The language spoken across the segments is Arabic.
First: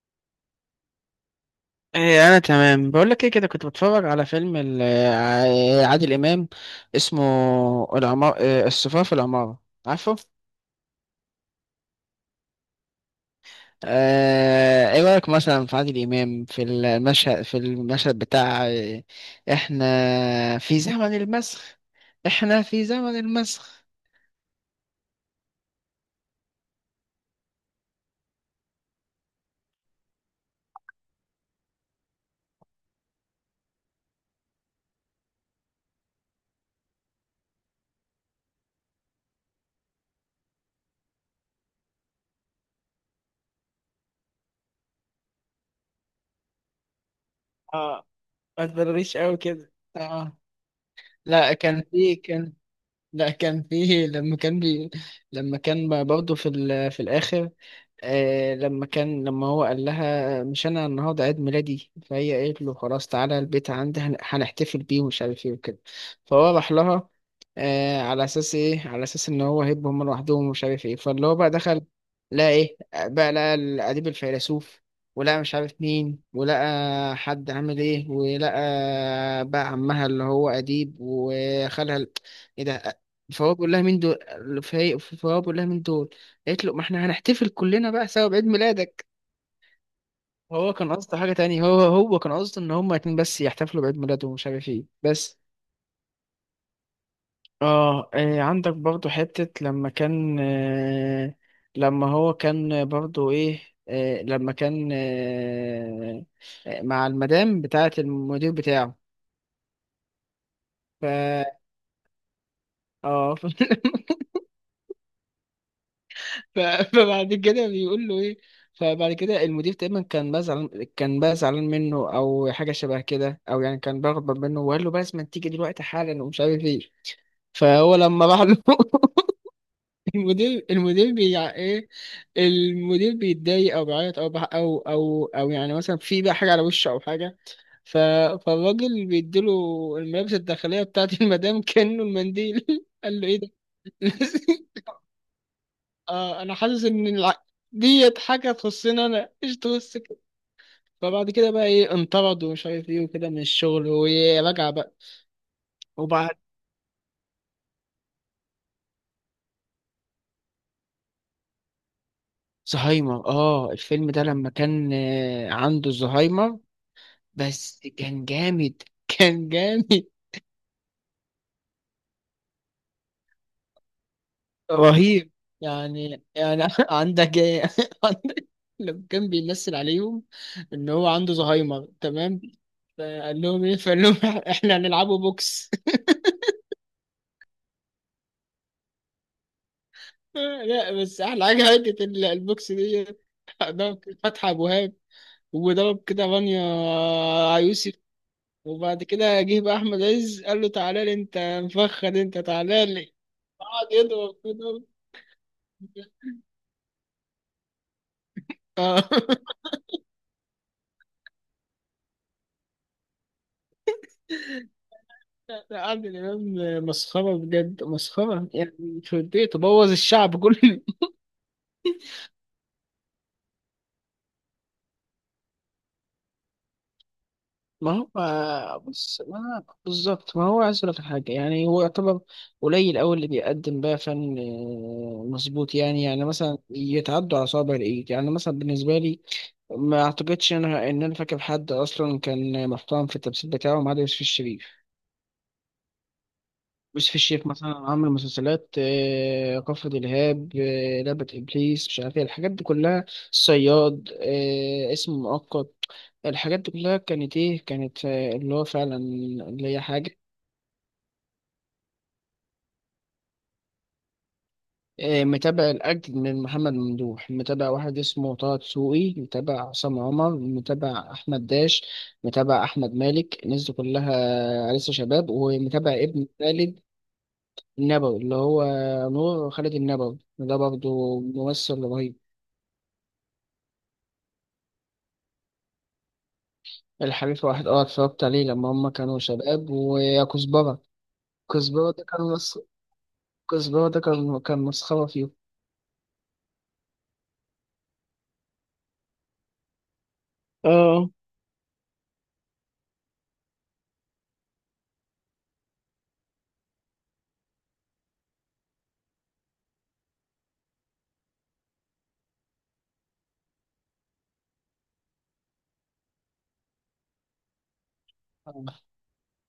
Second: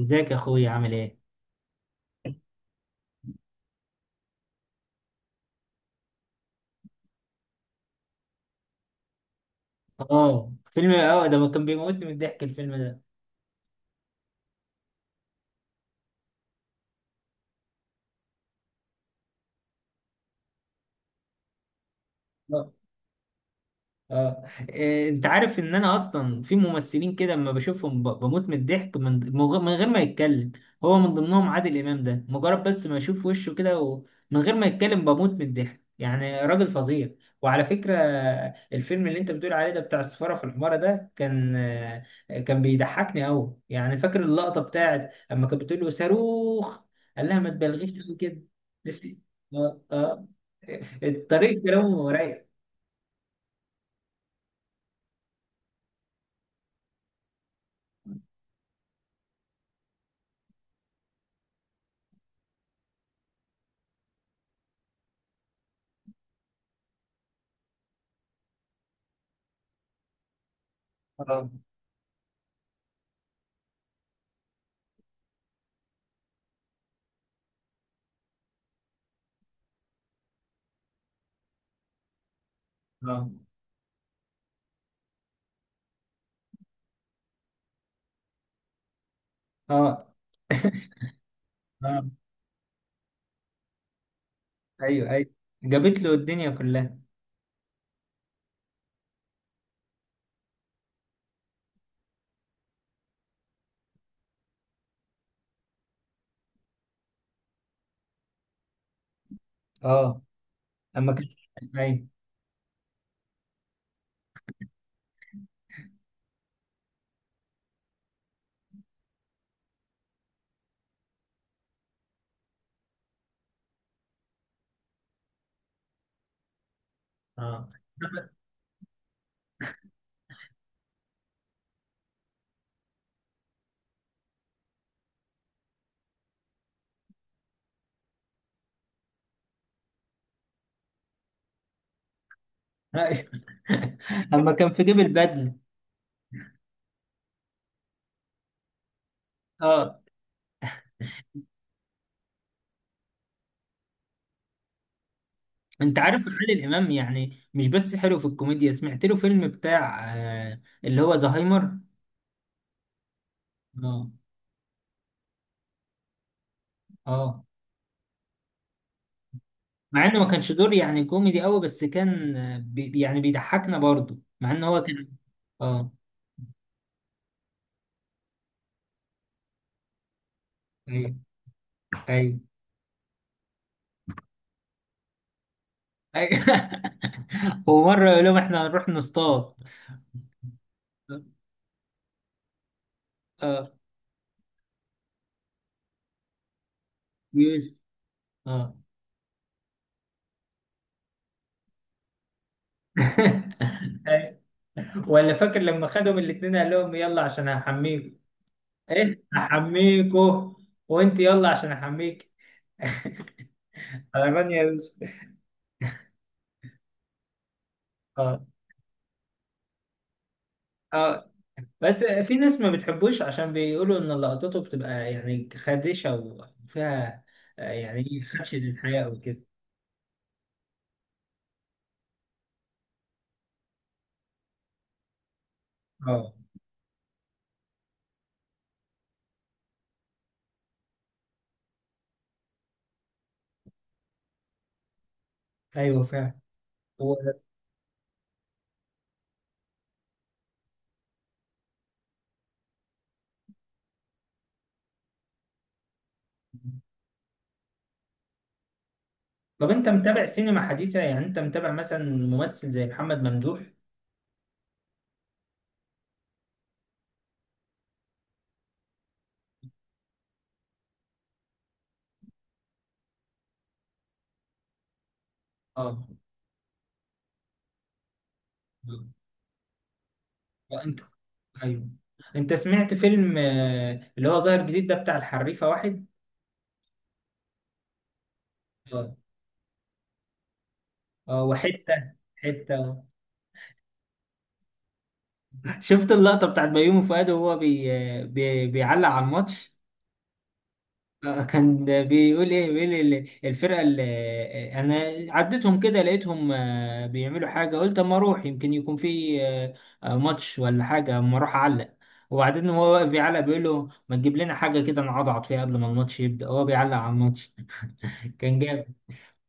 ازيك يا اخويا عامل ايه؟ إيه انا تمام بقول لك ايه كده كنت بتفرج على فيلم عادل امام اسمه العمار إيه، الصفار في العمارة عارفه. اه فيلم. اه ده كان بيموتني من الضحك الفيلم ده. ايه رايك مثلا في عادل امام في المشهد بتاع إيه، احنا في زمن المسخ. احنا في زمن المسخ اه، انت عارف ان انا اصلا في ممثلين كده اما بشوفهم بموت من الضحك من من غير ما يتكلم. هو من ضمنهم عادل امام ده، مجرد بس ما اشوف وشه كده ومن غير ما يتكلم بموت من الضحك. يعني راجل فظيع. وعلى فكرة الفيلم اللي انت بتقول عليه ده بتاع السفارة في الحمارة ده كان بيضحكني قوي. يعني فاكر اللقطة بتاعت اما كانت بتقول له صاروخ، قال لها ما تبالغيش اه، قوي كده. ما تبرريش قوي كده. اه، اه. اه، لا طريقة كان كلامه في رايق. كان لا كان فيه لما كان بي لما كان برضه في في الآخر. آه، لما هو قال لها مش أنا النهاردة عيد ميلادي، فهي قالت له خلاص تعالى البيت عندي هنحتفل بيه ومش عارف إيه وكده. فهو راح لها آه على أساس إن هو هيبقى هما لوحدهم ومش عارف إيه، فاللي هو اه، بقى دخل لقى إيه، بقى لقى الأديب الفيلسوف، ولقى مش عارف مين، ولقى حد عامل إيه، ولقى بقى عمها اللي هو أديب وخالها ايه ده. اه، فهو بيقول لها مين دول، فهو بيقول لها مين دول. قالت له ما احنا هنحتفل كلنا بقى سوا بعيد ميلادك. اه، هو كان قصده حاجة تانية، هو اه. هو كان قصده ان هما اتنين بس يحتفلوا بعيد ميلاده ومش عارف ايه ايوه، ايوه، بس. جابت له الدنيا كلها. اه، عندك برضو حتة لما كان آه لما هو كان برضو ايه آه لما كان آه آه، مع المدام بتاعة المدير بتاعه. اه، ف اما كان، ايوه، اه ف- فبعد كده بيقول له ايه. فبعد كده المدير تقريبا كان بقى زعلان، كان بقى زعلان منه او حاجه شبه كده، او يعني كان بغضب منه، وقال له بس لازم تيجي دلوقتي حالا ومش عارف ايه. اه، فهو لما راح له المدير بيع ايه المدير بيتضايق او بيعيط او بح- او او او يعني مثلا في بقى حاجه على وشه او حاجه. ف... فالراجل بيديله الملابس الداخليه بتاعت المدام كانه المنديل. قال له ايوه. ايه ده، اما كان في جيب البدله. آه انا حاسس ان ديت حاجه تخصني انا ايش تخص اه، كده. فبعد كده بقى ايه، انطرد ومش عارف ايه وكده من الشغل، ورجع بقى. انت عارف وبعد عادل امام يعني مش بس حلو في الكوميديا، سمعت له فيلم بتاع اللي هو زهايمر. زهايمر، اه اه، الفيلم ده لما كان آه، عنده زهايمر، اه، بس كان جامد، كان مع جامد. انه ما كانش دور يعني كوميدي قوي، بس كان، آه، بي يعني بيضحكنا برضه مع ان هو كان. رهيب اه، يعني. يعني عندك ايه، عندك لما كان بيمثل عليهم ان هو ايوه، عنده زهايمر ايوه، تمام. فقال لهم ايه، فقال لهم احنا هنلعبوا بوكس. ايوه. ومره يقول لهم احنا هنروح نصطاد. لا بس احلى حاجه حته البوكس دي. اه، ضرب فتحي ابو وهاب، وضرب كده رانيا يوسف. يوسف، اه. وبعد كده جه بقى احمد عز قال له تعالى لي انت مفخد انت تعالى لي، قعد يضرب كده. ولا فاكر لما خدهم الاتنين قال لهم يلا عشان هحميكوا؟ اه، ايه هحميكوا؟ وانت يلا عشان احميك. غلبان يا يوسف. لا، لا، عادل امام مسخره بجد، اه، مسخره يعني، مش وديه تبوظ الشعب كله. اه. بس في ناس ما بتحبوش عشان بيقولوا ان لقطته بتبقى يعني خادشة وفيها ما يعني هو خدش للحياة بص وكده. ما بالظبط ما هو، عايز أقولك حاجة يعني هو يعتبر قليل أوي اللي بيقدم بقى فن مظبوط، يعني اه، يعني مثلا يتعدوا على صوابع الإيد يعني مثلا بالنسبة لي. ما أعتقدش إن أنا إن أنا فاكر حد أصلا كان محترم في التمثيل بتاعه ما عدا يوسف الشريف. ايوه فعلا. و... يوسف الشيخ مثلا عامل مسلسلات كفر دلهاب، لعبة إبليس، مش عارف إيه الحاجات دي كلها. الصياد، اسم مؤقت، الحاجات دي كلها كانت إيه، كانت اللي هو فعلا اللي طب هي انت حاجة. متابع سينما حديثة؟ يعني انت متابع مثلا ممثل زي محمد ممدوح؟ متابع الأجد من محمد ممدوح، متابع واحد اسمه طه دسوقي، متابع عصام عمر، متابع أحمد داش، متابع أحمد مالك، الناس دي كلها لسه شباب، ومتابع اه. ابن خالد النبوي اللي هو نور خالد النبوي. ده انت برضه ممثل ايوه. رهيب. انت سمعت فيلم اللي هو ظاهر جديد ده بتاع الحريفه واحد؟ الحريف واحد، اه اتفرجت عليه لما هما اه، كانوا شباب، ويا كزبرة. كزبرة ده وحته كان مس... حته آه. كزبرة ده كان مسخرة فيه. شفت اللقطه بتاعت بيومي فؤاد وهو بيعلق على الماتش؟ اه. كان بيقول ايه، بيقول الفرقه اللي انا عديتهم كده لقيتهم بيعملوا حاجه، قلت اما اروح يمكن يكون في ماتش ولا حاجه، اما اروح اعلق. وبعدين هو واقف بيعلق، بيقول له ما تجيب لنا حاجه كده نعضعض فيها قبل ما الماتش يبدا، هو بيعلق على الماتش. كان آه. جامد.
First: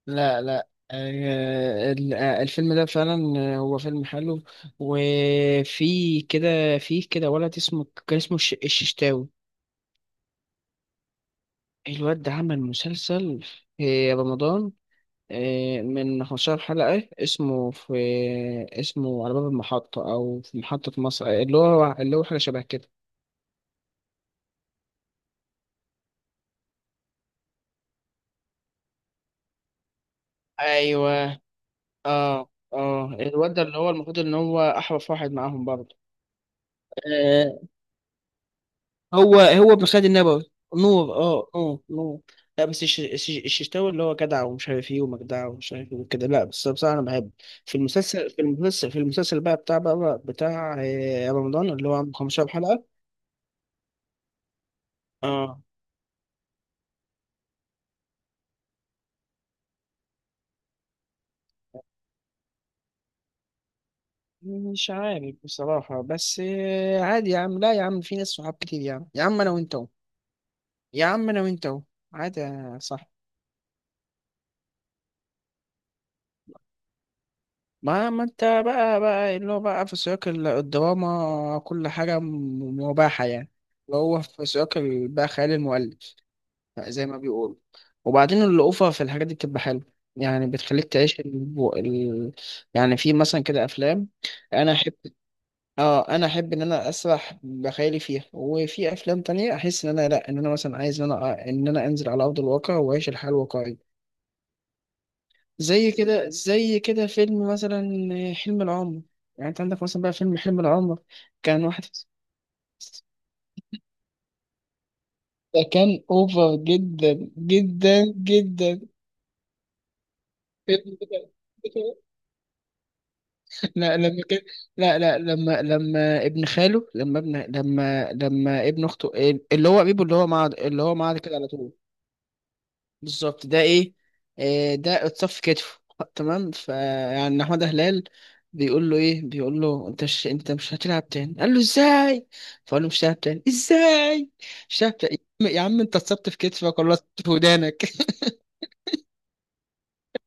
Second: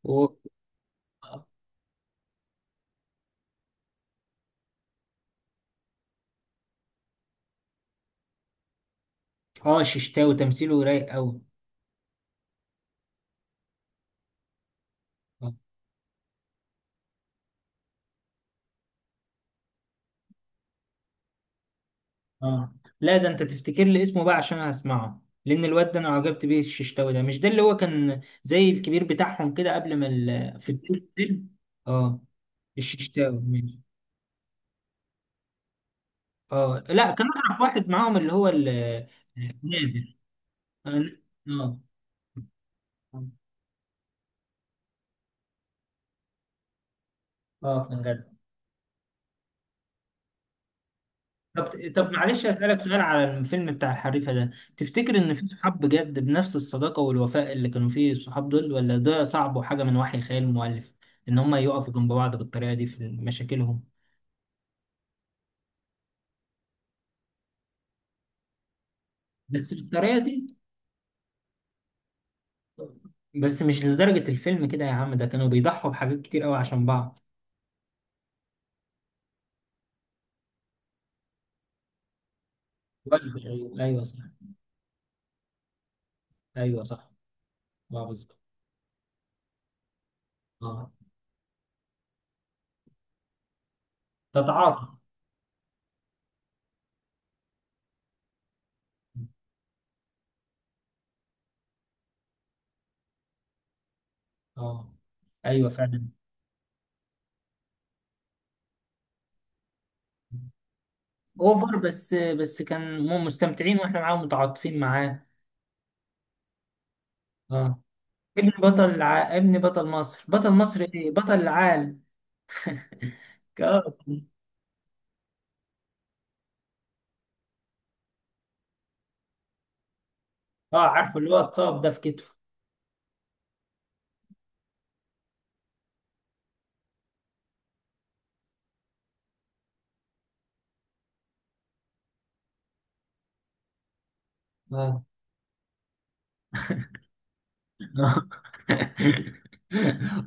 لا لا، الفيلم ده فعلا هو فيلم حلو. وفي كده، في كده ولد اسمه كان اسمه الششتاوي. اه، الششتاوي تمثيله رايق قوي. الواد ده عمل مسلسل في رمضان اه. من 15 حلقة، اسمه على باب المحطة أو في محطة مصر، اللي هو اللي هو حاجة شبه آه. كده. لا ده انت تفتكر لي اسمه بقى عشان هسمعه، لان الواد ده انا عجبت بيه. الششتاوي ده، مش ده اللي هو كان زي الكبير بتاعهم كده قبل ما في بداية ايوه، الفيلم؟ اه، اه اه. الششتاوي، الواد ده اللي ماشي. هو المفروض ان هو احرف واحد معاهم برضه. اه، لا كان آه، اعرف واحد معاهم اللي هو ال... آه، هو بن خالد نادر. النبوي. اه. نور، اه آه. نور نور. لا بس الششتاوي اللي هو جدع ومش عارف ايه ومجدع ومش عارف ايه وكده. لا بس بصراحه انا بحب في كان المسلسل، جدع. بقى بتاع رمضان اللي طب هو طب عنده معلش 15 اسالك حلقه. سؤال على الفيلم بتاع الحريفه ده؟ تفتكر ان في اه، صحاب بجد بنفس الصداقه والوفاء اللي كانوا فيه الصحاب دول، ولا ده صعب وحاجه من وحي خيال المؤلف، ان هم يقفوا جنب بعض بالطريقه دي في مشاكلهم؟ مش عارف بصراحه بس عادي يا عم، لا يا عم في ناس صحاب كتير يا عم، يا عم انا بس وانت أهو. بالطريقه دي؟ يا عم انا وانت أهو. عادي يا صاحبي. بس مش لدرجه الفيلم كده يا عم، ده كانوا بيضحوا بحاجات كتير قوي عشان بعض. ما انت بقى، اللي هو بقى في سياق الدراما كل حاجة مباحة يعني. ايوه، ايوه، وهو صح. في سياق بقى خيال المؤلف ايوه، زي صح. ما بيقولوا. اه، بالظبط. وبعدين الأوفر في الحاجات دي بتبقى حلوة، يعني بتخليك اه، تعيش يعني في مثلا كده أفلام أنا تتعاطى. أحب. اه، أنا أحب إن أنا أسرح بخيالي فيها، وفي أفلام تانية أحس إن أنا لأ، إن أنا مثلا عايز إن أنا إن أنا أنزل على أرض الواقع وأعيش الحياة الواقعية. اه، ايوه زي فعلا. كده، زي كده فيلم مثلا حلم العمر. يعني انت عندك مثلا بقى فيلم حلم العمر. كان اوفر، واحد، بس كان مستمتعين واحنا معاهم متعاطفين معاه. ده كان اوفر جدا اه. جدا جدا. ابن بطل مصر، بطل مصر فيلم ايه بطل كده- العالم. اه، لا لما كان، لا لا لما لما ابن خاله، لما ابن لما لما ابن اخته اللي هو قريبه، اللي هو معاه، عارفه اللي كده هو على طول. اتصاب ده في كتفه. بالظبط ده ايه، ده اتصف كتفه تمام. فيعني محمد هلال بيقول له ايه، بيقول له انت مش انت مش هتلعب تاني، قال له ازاي. فقال له مش هلعب تاني ازاي، مش هلعب اه. تاني يا عم، يا عم انت اتصبت في كتفك ولا اتصبت في ودانك.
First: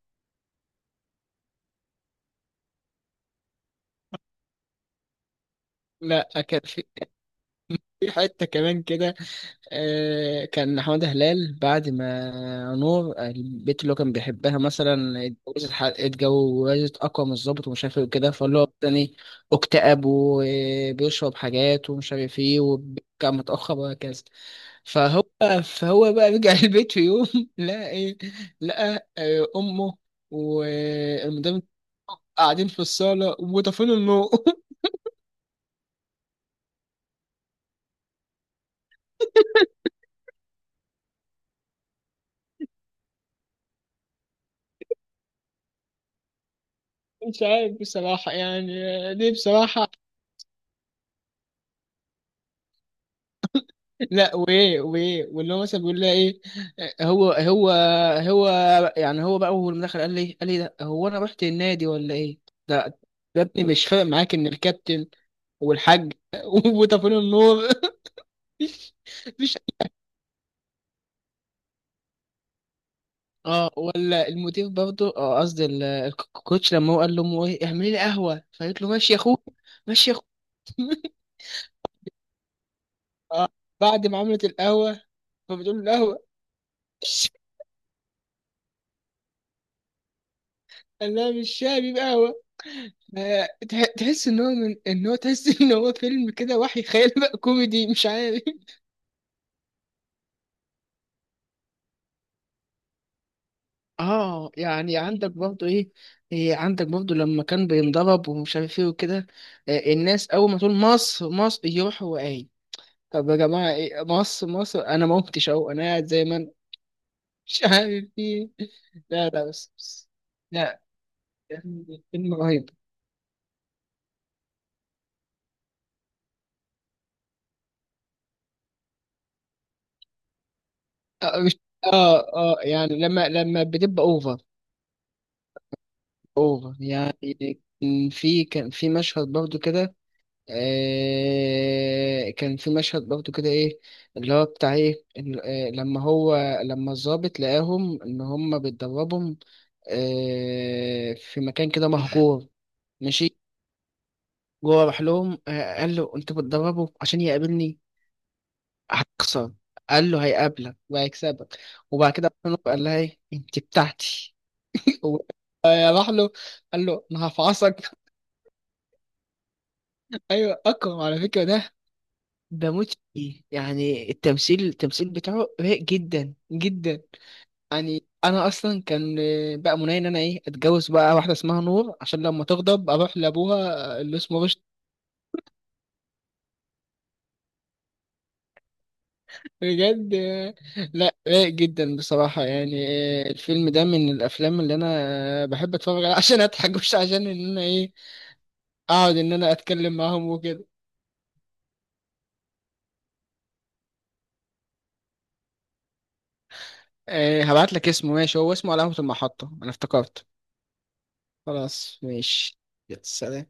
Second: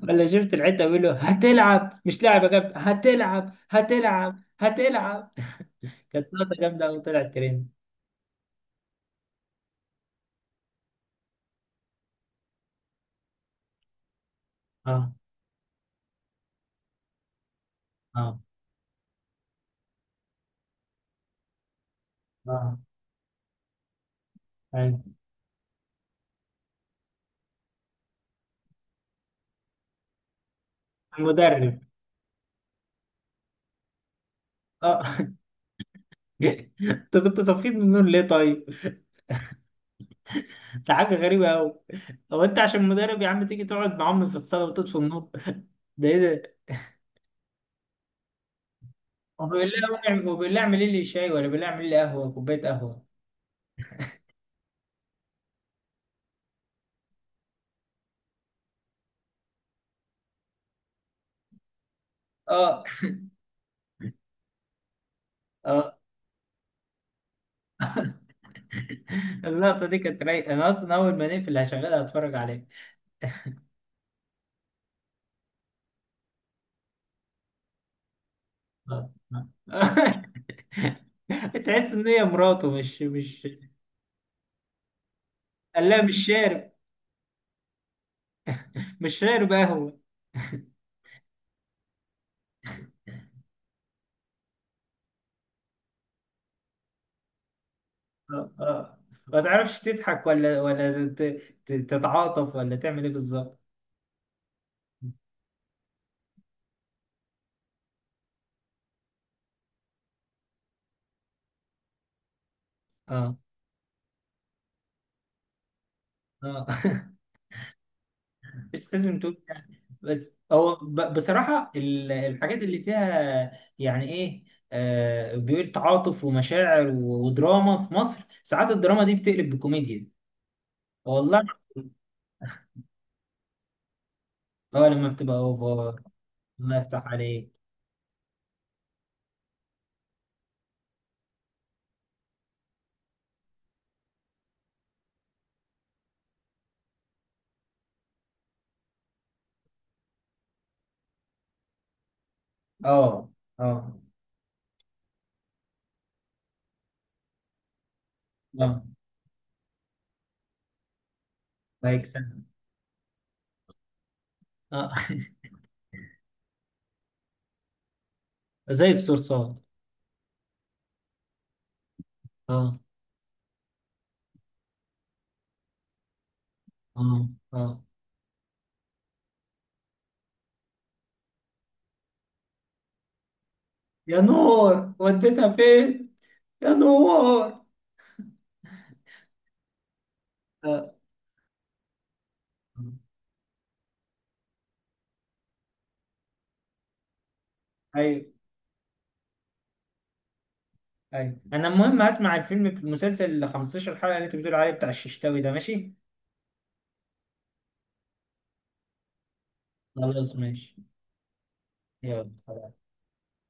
ولا شفت الحته بيقول له هتلعب مش لاعب يا كابتن، هتلعب، هتلعب، هتلعب. كانت لا نقطه كان في، جامده قوي طلعت ترند. في حته كمان كده، كان حمادة هلال بعد ما نور البنت اللي هو كان بيحبها اه، مثلا اتجوزت، اتجوزت أقوى من الظابط ومش عارف ايه وكده، اه، فاللي هو تاني اكتئب وبيشرب حاجات ومش عارف ايه، اه، وكان متأخر وهكذا. ايوه، فهو، فهو بقى رجع البيت في يوم لقى ايه، لقى أمه والمدام المدرب. قاعدين في الصالة وطافين النور. اه. انت كنت طفيت من النور ليه طيب؟ ده حاجه غريبه قوي. هو انت عشان مدرب يا عم تيجي تقعد مع امي في الصاله وتطفي النور؟ ده ايه؟ مش عارف بصراحة يعني، دي بصراحة. وبالله اعمل لي شاي، ولا بالله اعمل لي قهوه، كوبايه قهوه. لا وايه، واللي هو مثلا بيقول لها ايه. هو هو هو يعني هو بقى اول ما دخل قال لي ده هو انا رحت النادي ولا ايه. اه، ده ده ابني مش فارق معاك ان الكابتن اه. والحاج وطفل النور. مش مش اللقطه دي كانت رايقه، انا اصلا اول ما نقفل هشغلها اتفرج عليها. اه ولا المدير برضه، اه قصدي الكوتش لما هو قال لامه ايه اعملي لي قهوه، فقالت له آه. ماشي يا اخويا، ماشي يا آه. اخويا. تحس ان هي مراته مش اه، بعد ما عملت القهوه فبتقول قال له لها القهوه، مش شارب. مش شارب قهوه. قال لها مش شاي، بيبقى قهوه. تحس ان هو، من ان هو تحس ان هو فيلم كده وحي خيال بقى كوميدي مش عارف. اه، اه. ما تعرفش تضحك ولا تتعاطف، ولا تعمل ايه بالظبط. اه يعني عندك برضو ايه، إيه عندك برضو لما كان بينضرب ومش عارف ايه وكده. الناس اول ما تقول مصر مصر يروح هو قايل طب يا اه، جماعه ايه مصر مصر، انا ما قمتش اهو، انا قاعد زي ما انا، اه. مش عارف ايه. مش لازم لا تقول لا بس, يعني، بس بس هو لا بصراحة يعني فيلم الحاجات رهيب. اللي فيها. يعني ايه بيقول تعاطف ومشاعر، ودراما في مصر ساعات الدراما دي بتقلب بكوميديا. اه والله. مش، اه اه يعني لما بتبقى اوفر. اه، لما بتبقى اوفر. اوفر الله يفتح عليك. يعني. كان في، كان في مشهد برضو كده، آه كان في مشهد برضو كده ايه، اللي هو بتاع ايه لما الضابط لقاهم ان هم بيتدربهم آه في مكان كده مهجور. اه، ماشي، اه، جوه راح لهم آه قال له انت بتدربه عشان يقابلني، اه، هتخسر، قال له هيقابلك وهيكسبك. لايك وبعد كده سنة. قال لها ايه، انت بتاعتي، اه. وراح له قال له انا هفعصك. زي الصرصار. ايوه اكرم على فكره ده اه، بموت فيه يعني، التمثيل بتاعه رايق جدا جدا. اه، اه، يعني انا اصلا كان بقى مناي ان انا ايه، اتجوز بقى واحده اسمها نور عشان لما تغضب اروح لابوها اللي يا اسمه رشدي. نور وديتها فين، يا نور. اه. بجد، آه. لا رايق جدا بصراحه يعني. الفيلم ده من الافلام اللي انا بحب اتفرج عليها عشان اضحك مش عشان ان انا ايه ايوه، اقعد ان انا اتكلم معاهم وكده. ايوه، انا المهم هسمع الفيلم، المسلسل ال 15 حلقه اللي انت بتقول عليه بتاع الششتاوي ده، ماشي. هبعت لك اسمه، ماشي، هو اسمه علامه المحطه انا افتكرت. خلاص ماشي. خلاص ماشي. يلا. يلا، سلام.